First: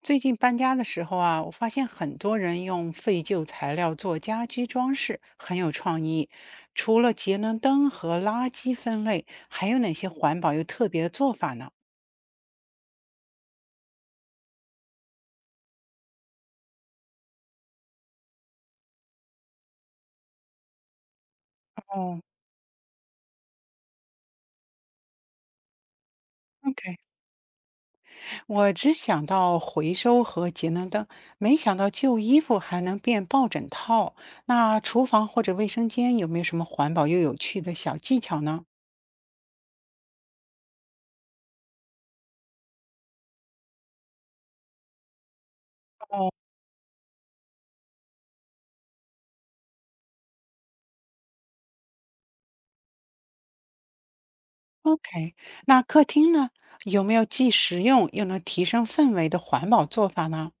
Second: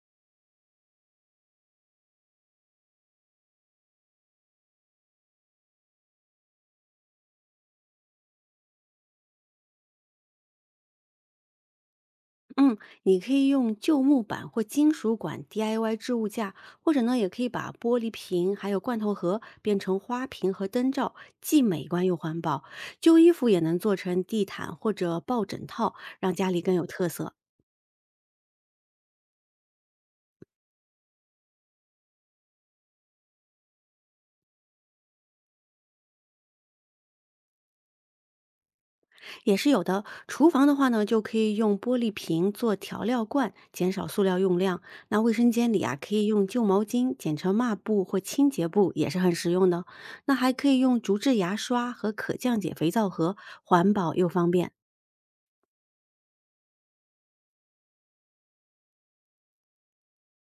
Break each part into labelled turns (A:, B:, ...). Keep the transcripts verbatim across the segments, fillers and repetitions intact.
A: 最近搬家的时候啊，我发现很多人用废旧材料做家居装饰，很有创意。除了节能灯和垃圾分类，还有哪些环保又特别的做法呢？
B: 嗯，你可以用旧木板或金属管 D I Y 置物架，或者呢，也可以把玻璃瓶还有罐头盒变成花瓶和灯罩，既美观又
A: 哦
B: 环保。旧衣服也能做成地毯或者抱枕套，让家里更有
A: ，OK，
B: 特色。
A: 我只想到回收和节能灯，没想到旧衣服还能变抱枕套。那厨房或者卫生间有没有什么环保又有趣的小技巧呢？
B: 也是有的。厨房的话呢，就可以用玻璃瓶做调料罐，减少塑料用量。那卫生间里啊，可以
A: 哦，
B: 用旧毛巾剪成抹布或清洁布，也是很实用的。那还可以用竹制牙刷和可降解肥皂盒，环保又方便。
A: ？OK，那客厅呢，有没有既实用又能提升氛围的环保做法呢？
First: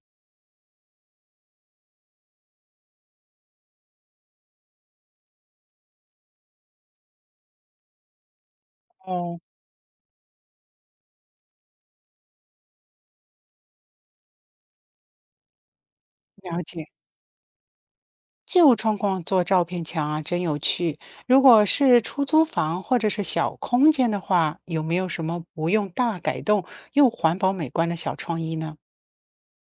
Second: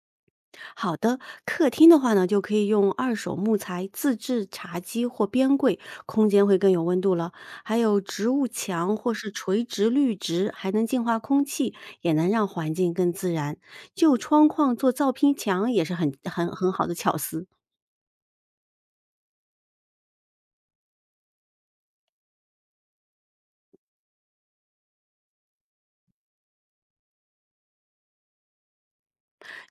B: 好的，客厅的话呢，就可以用二手木材自制茶几或边柜，空间会更有温度了。还有植物墙或是
A: 哦，
B: 垂直绿植，还能净化空气，也能让环境更自然。旧窗框做造拼墙也是很很
A: 了
B: 很好
A: 解。
B: 的巧思。
A: 旧窗框做照片墙啊，真有趣。如果是出租房或者是小空间的话，有没有什么不用大改动又环保美观的小创意呢？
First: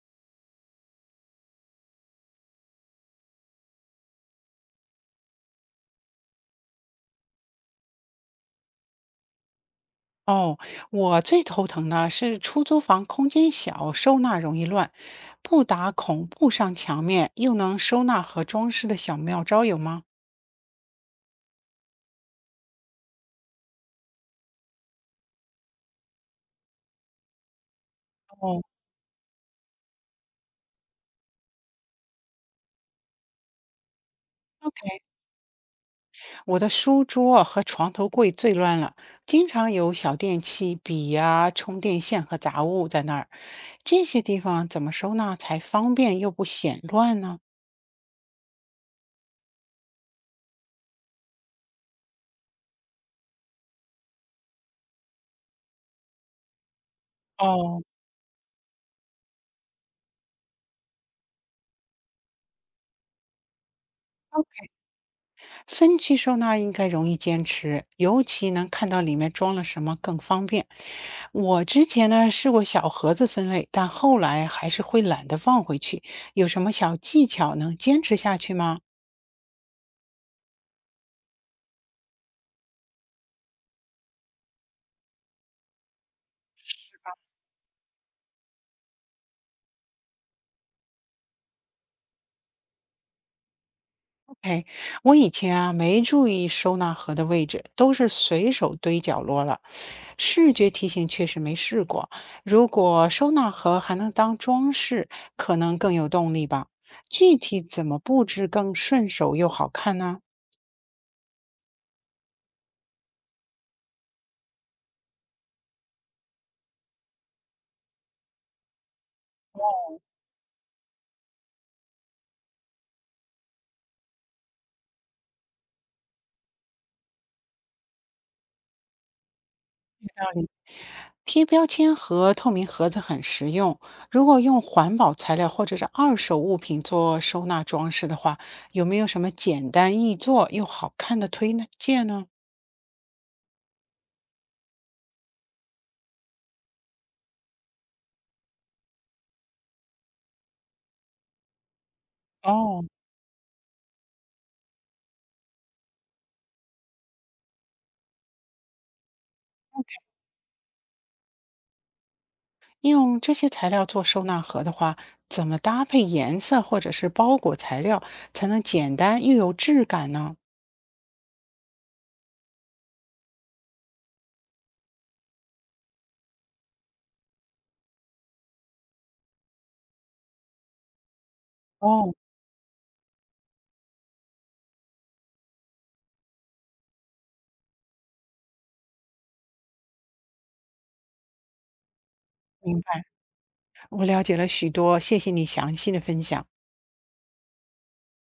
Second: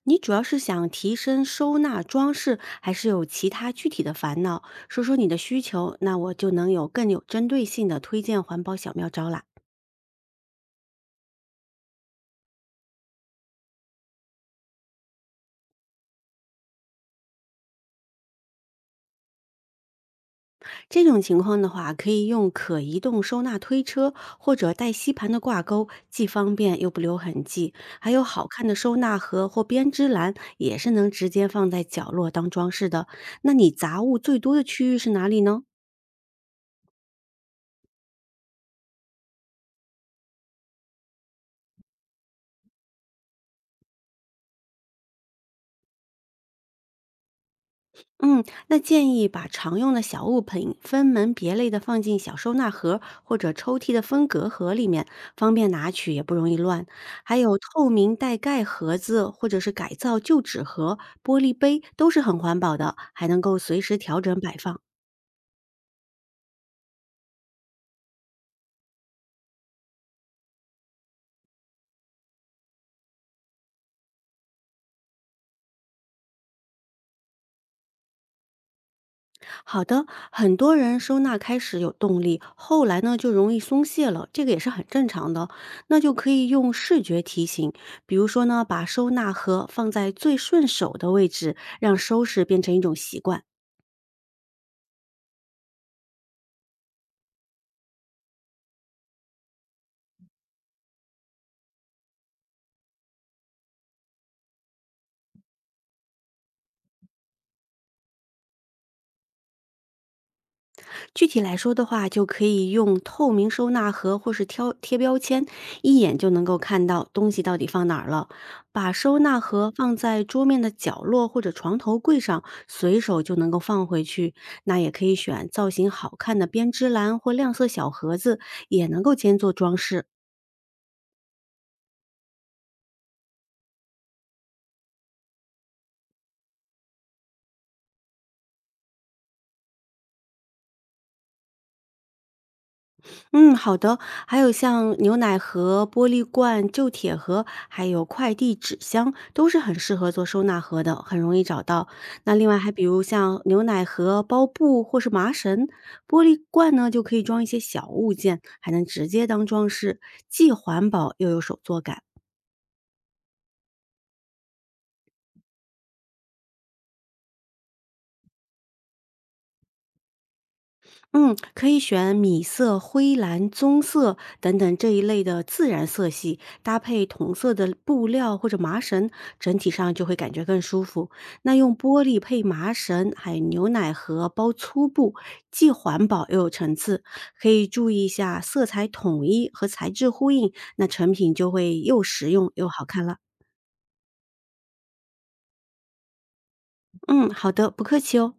B: 你主要是想提升收纳装饰，还是有其他具体的烦恼？说说你的需求，那我就能有更有针对性的推荐环保小妙招啦。
A: 哦，我最头疼的是出租房空间小，收纳容易乱，不打孔不上墙面，又能收纳和装饰的小妙招有吗？
B: 这种情况的话，可以用可移动收纳推车或者带吸盘的挂钩，既方便又不留痕迹。还有好
A: 哦
B: 看的收纳盒或编织篮，也是能直接放在角落当装饰的。那你杂物最多的区域
A: ，OK。
B: 是哪里呢？
A: 我的书桌和床头柜最乱了，经常有小电器、笔呀、充电线和杂物在那儿。这些地方怎么收纳才方便又不显乱呢？
B: 嗯，那建议把常用的小物品分门别类的放进小收纳盒或者抽屉的分隔盒里面，方便拿取，也不容易乱。还有
A: 哦，
B: 透明带盖盒子，或者是改造旧纸盒、玻璃杯，都是很环保的，还能够随时调整摆放。
A: 分区收纳应该容易坚持，尤其能看到里面装了什么更方便。我之前呢试过小盒子分类，但后来还是会懒得放回去。有什么小技巧能坚持下去吗？
B: 好的，很多人收纳开始有动力，后来呢就容易松懈了，这个也是很正常的。那就可以用视觉提醒，比如说呢，把收纳盒放在最顺手的位置，让收拾变成一种习惯。
A: 哎，我以前啊没注意收纳盒的位置，都是随手堆角落了。视觉提醒确实没试过。如果收纳盒还能当装饰，可能更有动力吧。具体怎么布置更顺手又好看呢？
B: 具体来说的话，就可以用透明收纳盒或是挑贴标签，一眼就能够看到东西到底放哪儿了。把收纳盒放在桌面的角落或者床头柜上，随手就能够放回去。那也可以选造型好看的编织篮或亮色小盒子，也能够兼做装饰。
A: 贴标签和透明盒子很实用。如果用环保材料或者是二手物品做收纳装饰的话，有没有什么简单易做又好看的推荐呢？
B: 嗯，好的。还有像牛奶盒、玻璃罐、旧铁盒，还有快递纸箱，都是很适合做收纳盒的，很容易找到。那另外还比
A: 哦，
B: 如像牛奶盒、包布或是麻绳，玻璃罐呢就可以装一些小物件，还能直接当装饰，既环保又有手作感。
A: 用这些材料做收纳盒的话，怎么搭配颜色或者是包裹材料才能简单又有质感呢？
B: 嗯，可以选米色、灰蓝、棕色等等这一类的自然色系，搭配同色的布料或者麻绳，整体上就会感觉更舒服。那用玻
A: 哦，
B: 璃配麻绳，还有牛奶盒包粗布，既环保又有层次。可以注意一下色彩统一和材质呼应，那成品就会又实用又
A: 明
B: 好看
A: 白，
B: 了。
A: 我了解了许多，谢谢你详细的分享。
B: 嗯，好的，不客气哦。